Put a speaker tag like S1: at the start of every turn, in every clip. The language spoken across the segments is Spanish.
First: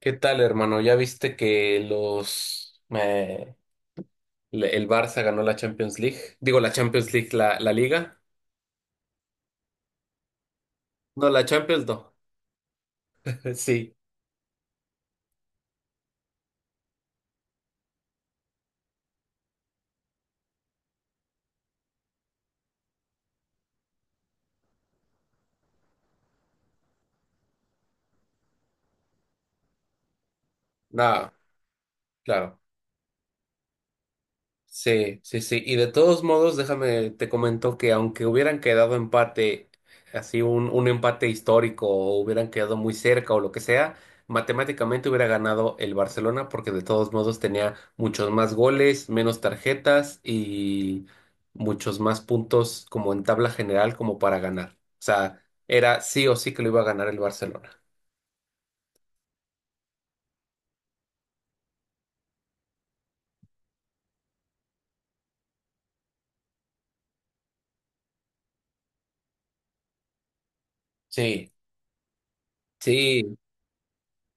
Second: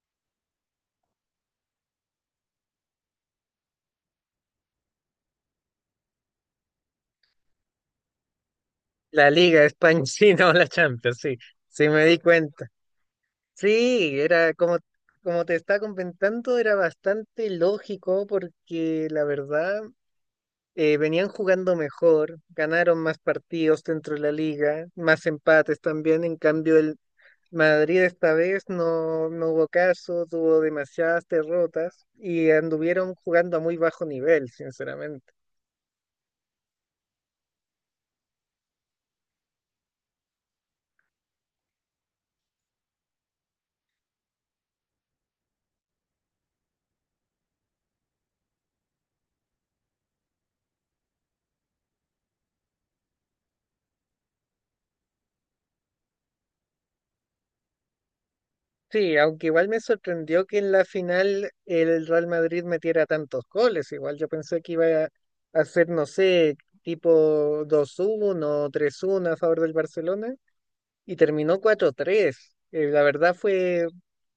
S1: ¿Qué tal, hermano? ¿Ya viste que el Barça ganó la Champions League? Digo, la Champions League, la Liga.
S2: La Liga de España, sí, no, la Champions,
S1: No,
S2: sí,
S1: la Champions
S2: sí
S1: no.
S2: me di cuenta.
S1: Sí,
S2: Sí, era como te estaba comentando, era bastante lógico porque la verdad venían jugando mejor, ganaron más partidos dentro de la liga, más empates también. En cambio, el Madrid esta vez no, no hubo caso, tuvo demasiadas
S1: no,
S2: derrotas y
S1: claro.
S2: anduvieron jugando a muy bajo nivel,
S1: Sí,
S2: sinceramente.
S1: sí, sí. Y de todos modos, déjame, te comento que aunque hubieran quedado empate, así un empate histórico, o hubieran quedado muy cerca o lo que sea, matemáticamente hubiera ganado el Barcelona porque de todos modos tenía muchos más goles, menos tarjetas y muchos más puntos como en tabla general como para ganar. O sea, era sí o sí que lo iba a ganar el Barcelona.
S2: Sí, aunque igual me sorprendió que en la final el Real Madrid metiera tantos goles. Igual yo pensé que iba a hacer, no sé, tipo 2-1, 3-1 a favor del Barcelona y
S1: Sí,
S2: terminó 4-3. La verdad
S1: sí.
S2: fue,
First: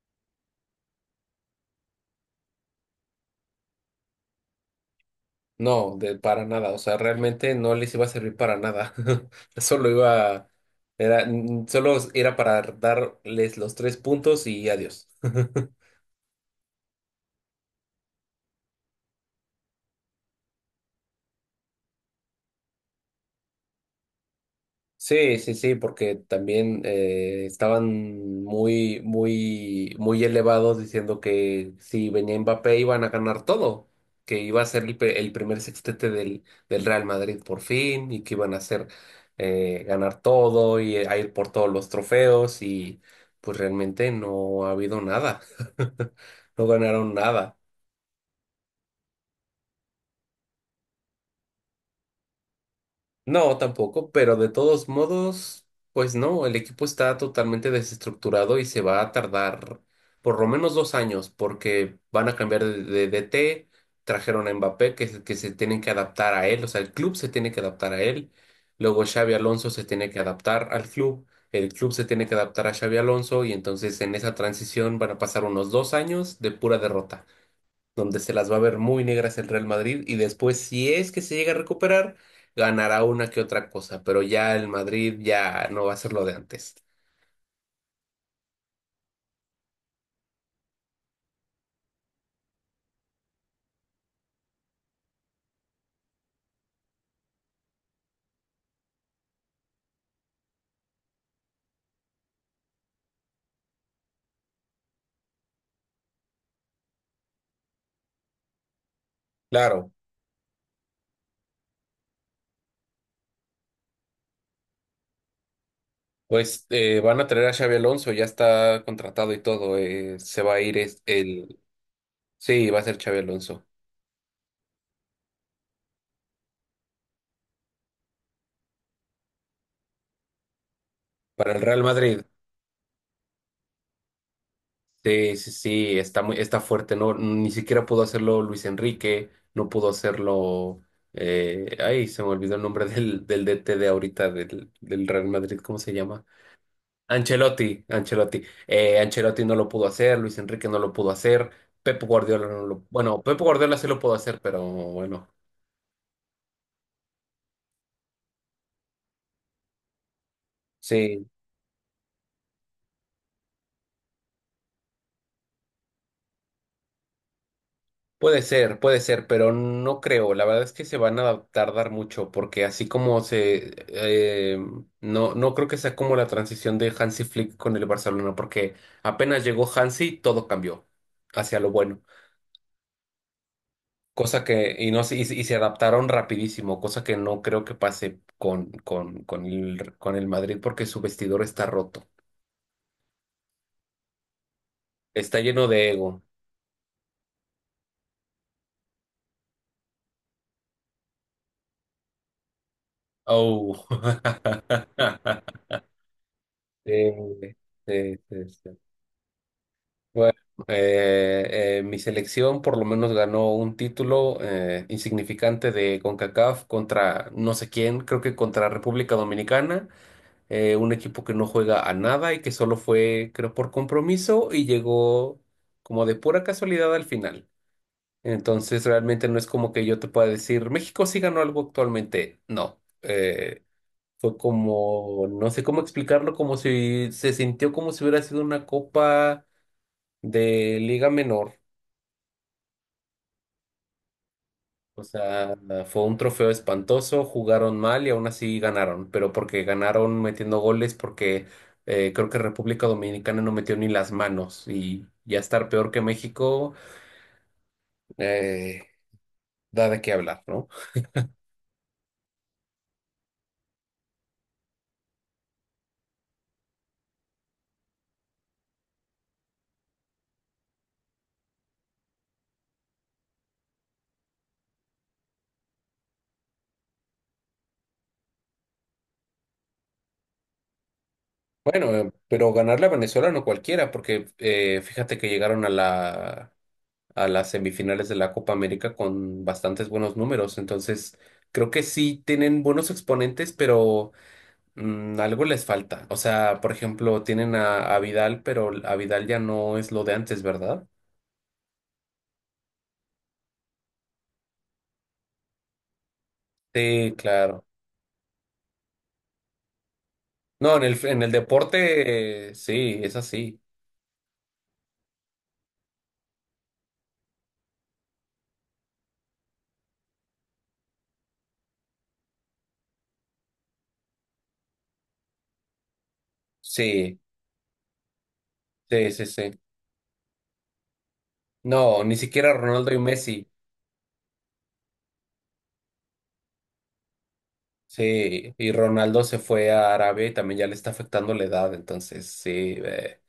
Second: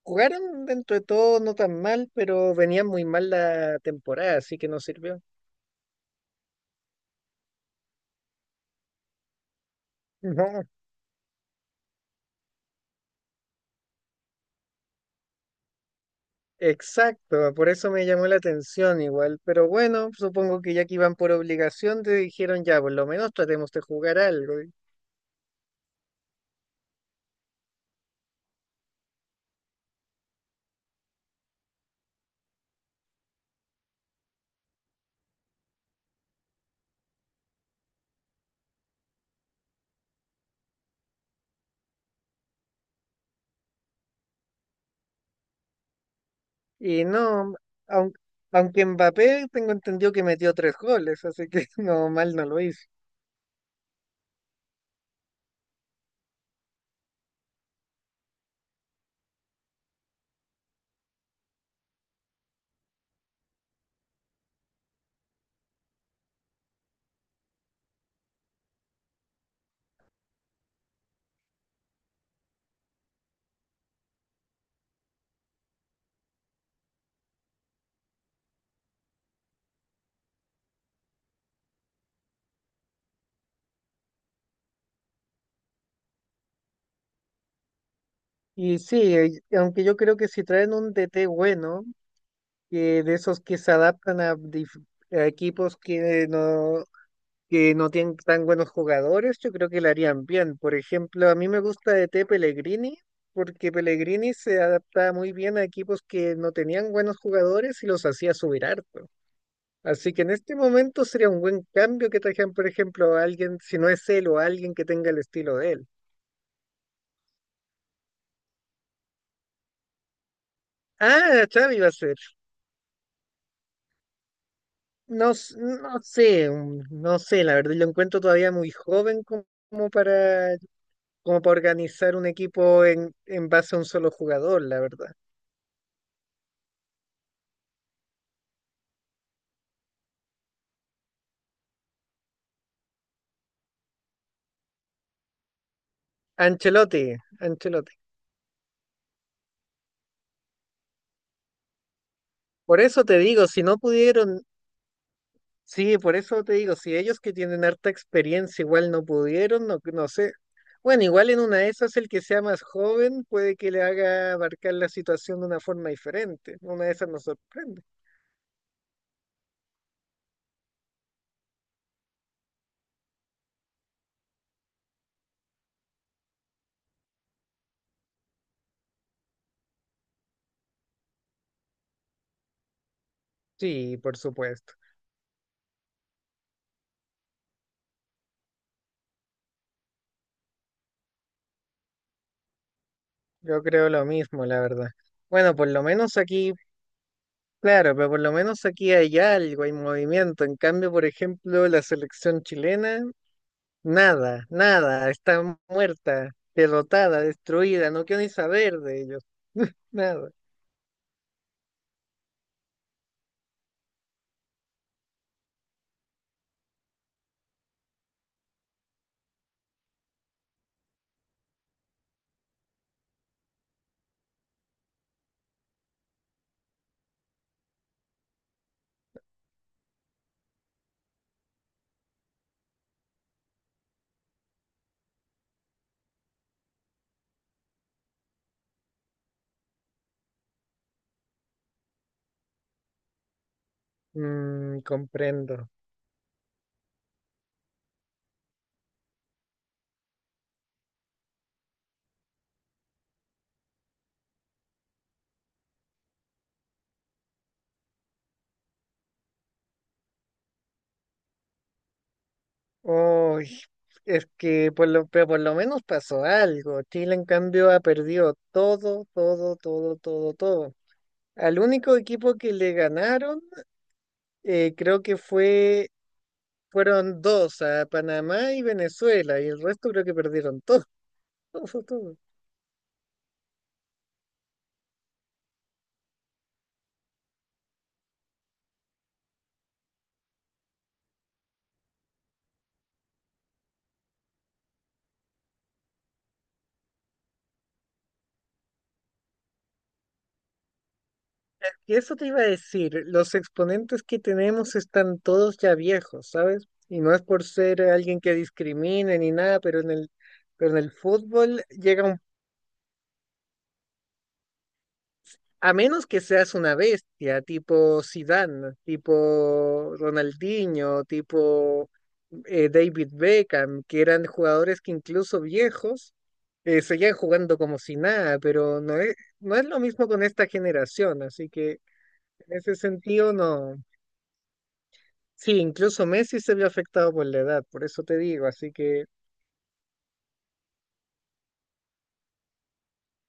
S2: jugaron dentro de todo no tan mal, pero venía muy mal la temporada, así que no sirvió.
S1: No, de para nada, o sea, realmente no les iba a servir para nada. Solo iba,
S2: No,
S1: solo era para darles los 3 puntos y adiós.
S2: exacto, por eso me llamó la atención igual. Pero bueno, supongo que ya que iban por obligación, te dijeron ya, por lo menos tratemos de jugar algo.
S1: Sí, sí, sí, porque también estaban muy, muy, muy elevados diciendo que si venía Mbappé iban a ganar todo, que iba a ser el primer sextete del Real Madrid por fin y que iban a hacer ganar todo y a ir por todos los trofeos, y pues realmente no ha habido nada, no
S2: Y
S1: ganaron
S2: no,
S1: nada.
S2: aunque, aunque Mbappé tengo entendido que metió tres goles, así que no, mal no lo hizo.
S1: No, tampoco, pero de todos modos, pues no, el equipo está totalmente desestructurado y se va a tardar por lo menos 2 años porque van a cambiar de DT, trajeron a Mbappé que se tienen que adaptar a él, o sea, el club se tiene que adaptar a él, luego Xavi Alonso se tiene que adaptar al club, el club se tiene que adaptar a Xavi Alonso, y entonces en esa transición van a pasar unos 2 años de pura derrota donde se las va a ver muy negras el Real Madrid y después, si es que se llega a recuperar, ganará una que otra cosa, pero ya el Madrid ya no va a ser lo de antes.
S2: Y sí, aunque yo creo que si traen un DT bueno, que de esos que se adaptan a equipos que no tienen tan buenos jugadores, yo creo que le harían bien. Por ejemplo, a mí me gusta DT Pellegrini, porque Pellegrini se adaptaba muy bien a equipos que no tenían buenos jugadores y los hacía subir harto.
S1: Claro,
S2: Así que en este momento sería un buen cambio que trajeran, por ejemplo, a alguien, si no es él, o a alguien que tenga el estilo de él.
S1: pues van a traer a Xabi Alonso, ya está contratado y todo, se va a ir es-
S2: Ah,
S1: el...
S2: Xavi va a ser.
S1: Sí, va a ser Xabi Alonso.
S2: No, no sé, no sé, la verdad, lo encuentro todavía muy joven como para, como para
S1: Para el Real
S2: organizar
S1: Madrid,
S2: un equipo en base a un solo jugador, la verdad.
S1: sí, sí, sí, está fuerte, ¿no? Ni siquiera pudo hacerlo Luis Enrique, no pudo hacerlo. Ay se me olvidó el nombre del DT de ahorita del Real Madrid. ¿Cómo se llama?
S2: Ancelotti,
S1: Ancelotti,
S2: Ancelotti.
S1: Ancelotti. Ancelotti no lo pudo hacer, Luis Enrique no lo pudo hacer, Pep Guardiola no
S2: Por
S1: lo.
S2: eso te
S1: Bueno, Pep
S2: digo, si
S1: Guardiola
S2: no
S1: sí lo pudo hacer,
S2: pudieron.
S1: pero bueno,
S2: Sí, por eso te digo, si ellos que tienen harta experiencia igual no pudieron, no, no sé. Bueno,
S1: sí,
S2: igual en una de esas el que sea más joven puede que le haga abarcar la situación de una forma diferente. Una de esas nos sorprende.
S1: puede ser, pero no creo. La verdad es que se van a tardar mucho, porque así como se. No no creo que sea como la transición de Hansi Flick con el Barcelona, porque apenas llegó Hansi, todo cambió hacia lo bueno.
S2: Sí, por
S1: Cosa
S2: supuesto.
S1: que, y no se- y, se y se adaptaron rapidísimo, cosa que no creo que pase con el Madrid porque su vestidor está roto.
S2: Yo creo lo mismo, la verdad.
S1: Está
S2: Bueno,
S1: lleno
S2: por lo
S1: de
S2: menos
S1: ego.
S2: aquí, claro, pero por lo menos aquí hay algo, hay movimiento. En cambio, por ejemplo, la selección chilena,
S1: Oh.
S2: nada, nada, está muerta,
S1: Sí,
S2: derrotada, destruida, no
S1: sí,
S2: quiero ni
S1: sí, sí.
S2: saber de ellos. Nada.
S1: Bueno, mi selección por lo menos ganó un título insignificante de CONCACAF contra no sé quién, creo que contra República Dominicana, un equipo que no juega a nada y que solo fue, creo, por compromiso y llegó como de pura casualidad al final. Entonces, realmente no es como que yo te pueda decir, México sí ganó algo actualmente. No, fue como, no sé cómo explicarlo, como si se sintió como si hubiera sido una copa de liga menor.
S2: Mm,
S1: O sea,
S2: comprendo.
S1: fue un trofeo espantoso, jugaron mal y aún así ganaron, pero porque ganaron metiendo goles, porque creo que República Dominicana no metió ni las manos, y ya estar peor que México eh, da de qué hablar, ¿no?
S2: Uy, es que por lo, pero por lo menos pasó algo. Chile, en cambio, ha perdido todo, todo, todo, todo, todo. Al único equipo que le ganaron, creo que fue, fueron dos, a Panamá y Venezuela, y el resto creo que perdieron todo, todo,
S1: Bueno,
S2: todo.
S1: pero ganarle a Venezuela no cualquiera, porque fíjate que llegaron a la, a las semifinales de la Copa América con bastantes buenos números, entonces creo que sí tienen buenos exponentes, pero. Algo les falta. O sea, por ejemplo, tienen a Vidal, pero a Vidal ya no es lo de antes, ¿verdad?
S2: Y eso te iba a decir, los exponentes que tenemos están todos ya viejos, ¿sabes? Y no
S1: Sí,
S2: es por
S1: claro.
S2: ser alguien que discrimine ni nada, pero en el, pero
S1: No,
S2: en el
S1: en el
S2: fútbol llega un.
S1: deporte, sí, es así.
S2: A menos que seas una bestia, tipo Zidane, tipo Ronaldinho, tipo David Beckham, que eran jugadores que incluso viejos seguían
S1: Sí,
S2: jugando como si nada, pero no
S1: sí,
S2: es,
S1: sí, sí.
S2: no es lo mismo con esta generación, así que
S1: No, ni
S2: en
S1: siquiera
S2: ese
S1: Ronaldo y
S2: sentido
S1: Messi.
S2: no. Sí, incluso Messi se vio afectado por la edad, por eso te digo,
S1: Sí, y
S2: así que
S1: Ronaldo se fue a Arabia y también ya le está afectando la edad. Entonces, sí,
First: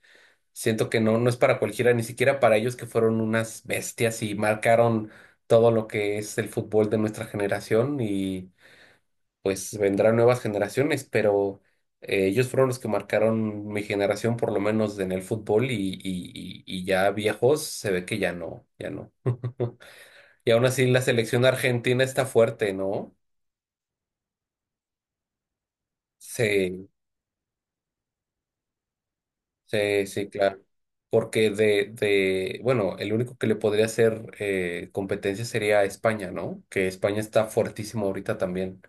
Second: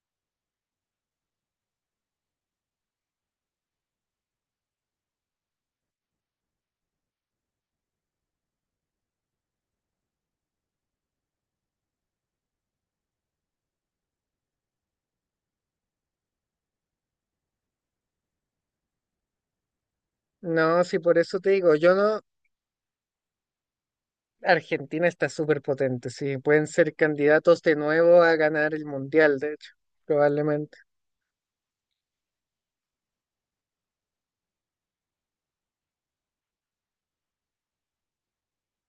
S1: siento que no, no es para cualquiera, ni siquiera para ellos, que fueron unas bestias y marcaron todo lo que es el fútbol de nuestra generación, y pues vendrán nuevas generaciones, pero ellos fueron los que marcaron mi generación, por lo menos en el fútbol, y ya viejos se ve que ya no, ya no. Y aún
S2: no,
S1: así
S2: sí,
S1: la
S2: por eso
S1: selección
S2: te digo, yo
S1: argentina
S2: no.
S1: está fuerte, ¿no?
S2: Argentina está súper potente, sí. Pueden
S1: Sí,
S2: ser candidatos de nuevo a ganar el Mundial, de hecho,
S1: sí, sí, claro.
S2: probablemente.
S1: Porque bueno, el único que le podría hacer competencia sería España, ¿no? Que España está fuertísimo ahorita también.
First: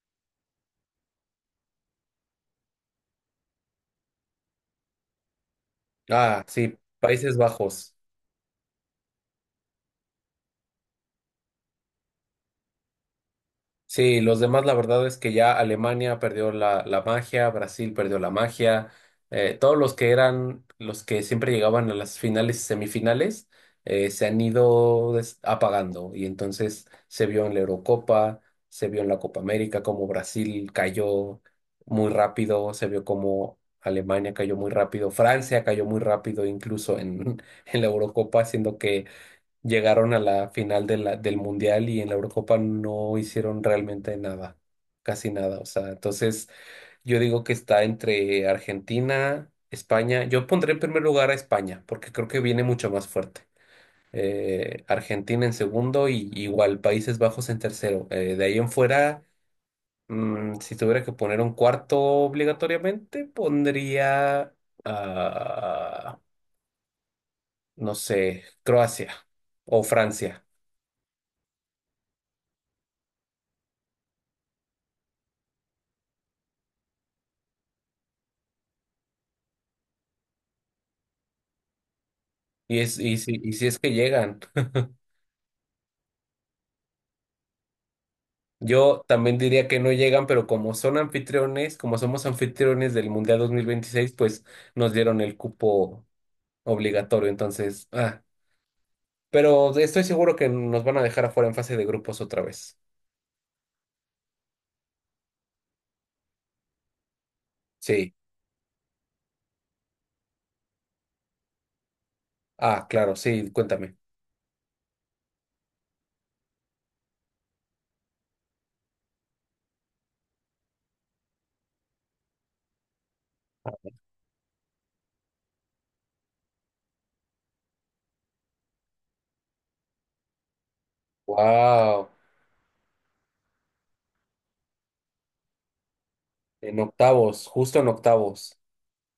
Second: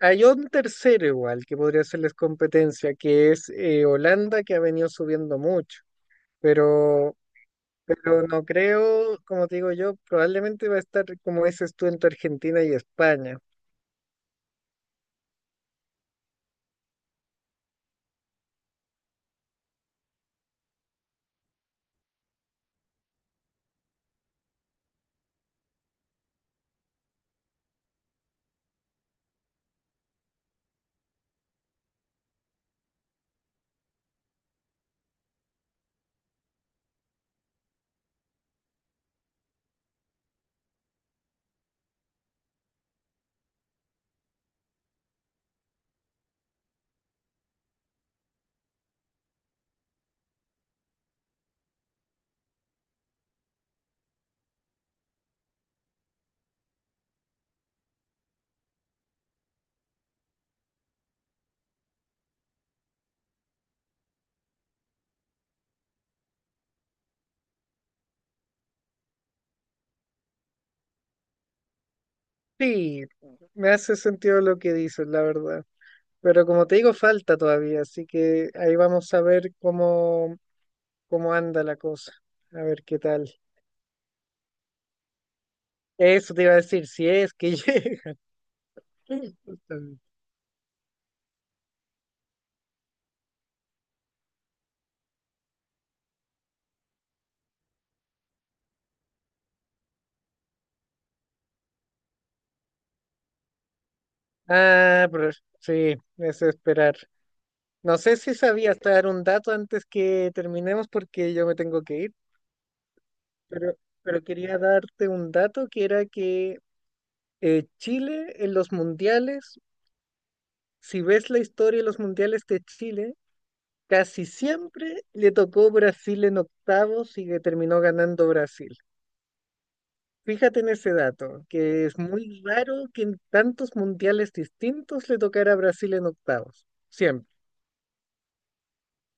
S2: Hay un tercero igual que podría hacerles competencia, que es Holanda, que ha venido subiendo mucho,
S1: Ah, sí,
S2: pero,
S1: Países Bajos.
S2: pero no creo, como te digo yo, probablemente va a estar como dices tú entre Argentina y España.
S1: Sí, los demás, la verdad es que ya Alemania perdió la magia, Brasil perdió la magia, todos los que eran los que siempre llegaban a las finales y semifinales se han ido apagando, y entonces se vio en la Eurocopa, se vio en la Copa América como Brasil cayó muy rápido, se vio como Alemania cayó muy rápido, Francia cayó muy rápido incluso en, en la Eurocopa, siendo que llegaron a la final de del Mundial y en la Eurocopa no hicieron realmente nada, casi nada. O sea, entonces yo digo que está entre Argentina, España. Yo pondré en primer lugar a España porque creo que viene mucho más fuerte. Argentina en segundo y igual Países Bajos en tercero. De ahí en fuera, si tuviera que poner un cuarto obligatoriamente, pondría, ah, no sé, Croacia o Francia.
S2: Sí, me hace sentido lo que dices, la verdad. Pero como te digo, falta todavía, así que ahí vamos a ver cómo, cómo anda la cosa, a
S1: Y,
S2: ver
S1: es,
S2: qué
S1: y,
S2: tal.
S1: si, y si es que llegan.
S2: Eso te iba a decir, si es que llega.
S1: Yo también diría que no
S2: Justamente.
S1: llegan, pero como son anfitriones, como somos anfitriones del Mundial 2026, pues nos dieron el cupo obligatorio. Entonces, pero estoy seguro que nos van a dejar afuera en fase de grupos otra vez.
S2: Ah, pero sí, es esperar. No
S1: Sí.
S2: sé si sabías dar un dato antes que terminemos porque yo me tengo que ir,
S1: Ah, claro, sí,
S2: pero,
S1: cuéntame.
S2: pero quería darte un dato que era que Chile en los mundiales, si ves la historia de los mundiales de Chile, casi siempre le tocó Brasil en octavos y que terminó ganando Brasil. Fíjate en ese dato, que es
S1: Wow.
S2: muy raro que en tantos mundiales distintos le tocara a Brasil en octavos.
S1: En
S2: Siempre.
S1: octavos, justo en octavos.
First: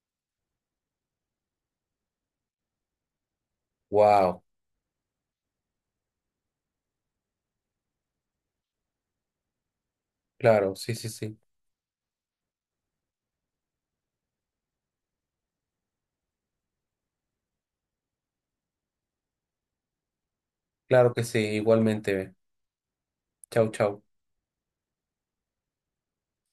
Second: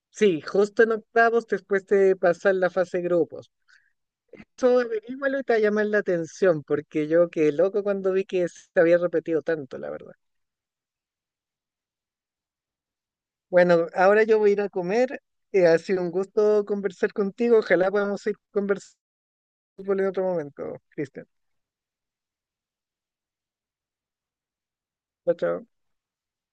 S2: Sí, justo en octavos después de pasar la fase de grupos.
S1: Wow.
S2: Eso averígualo y te va a llamar la atención, porque yo quedé loco cuando vi que se había repetido tanto, la verdad.
S1: Claro, sí, sí, sí.
S2: Bueno, ahora yo voy a ir a comer. Ha sido un gusto conversar contigo. Ojalá podamos ir conversando en otro momento,
S1: Claro que
S2: Cristian.
S1: sí, igualmente. Chau, chau.
S2: Chao, chao.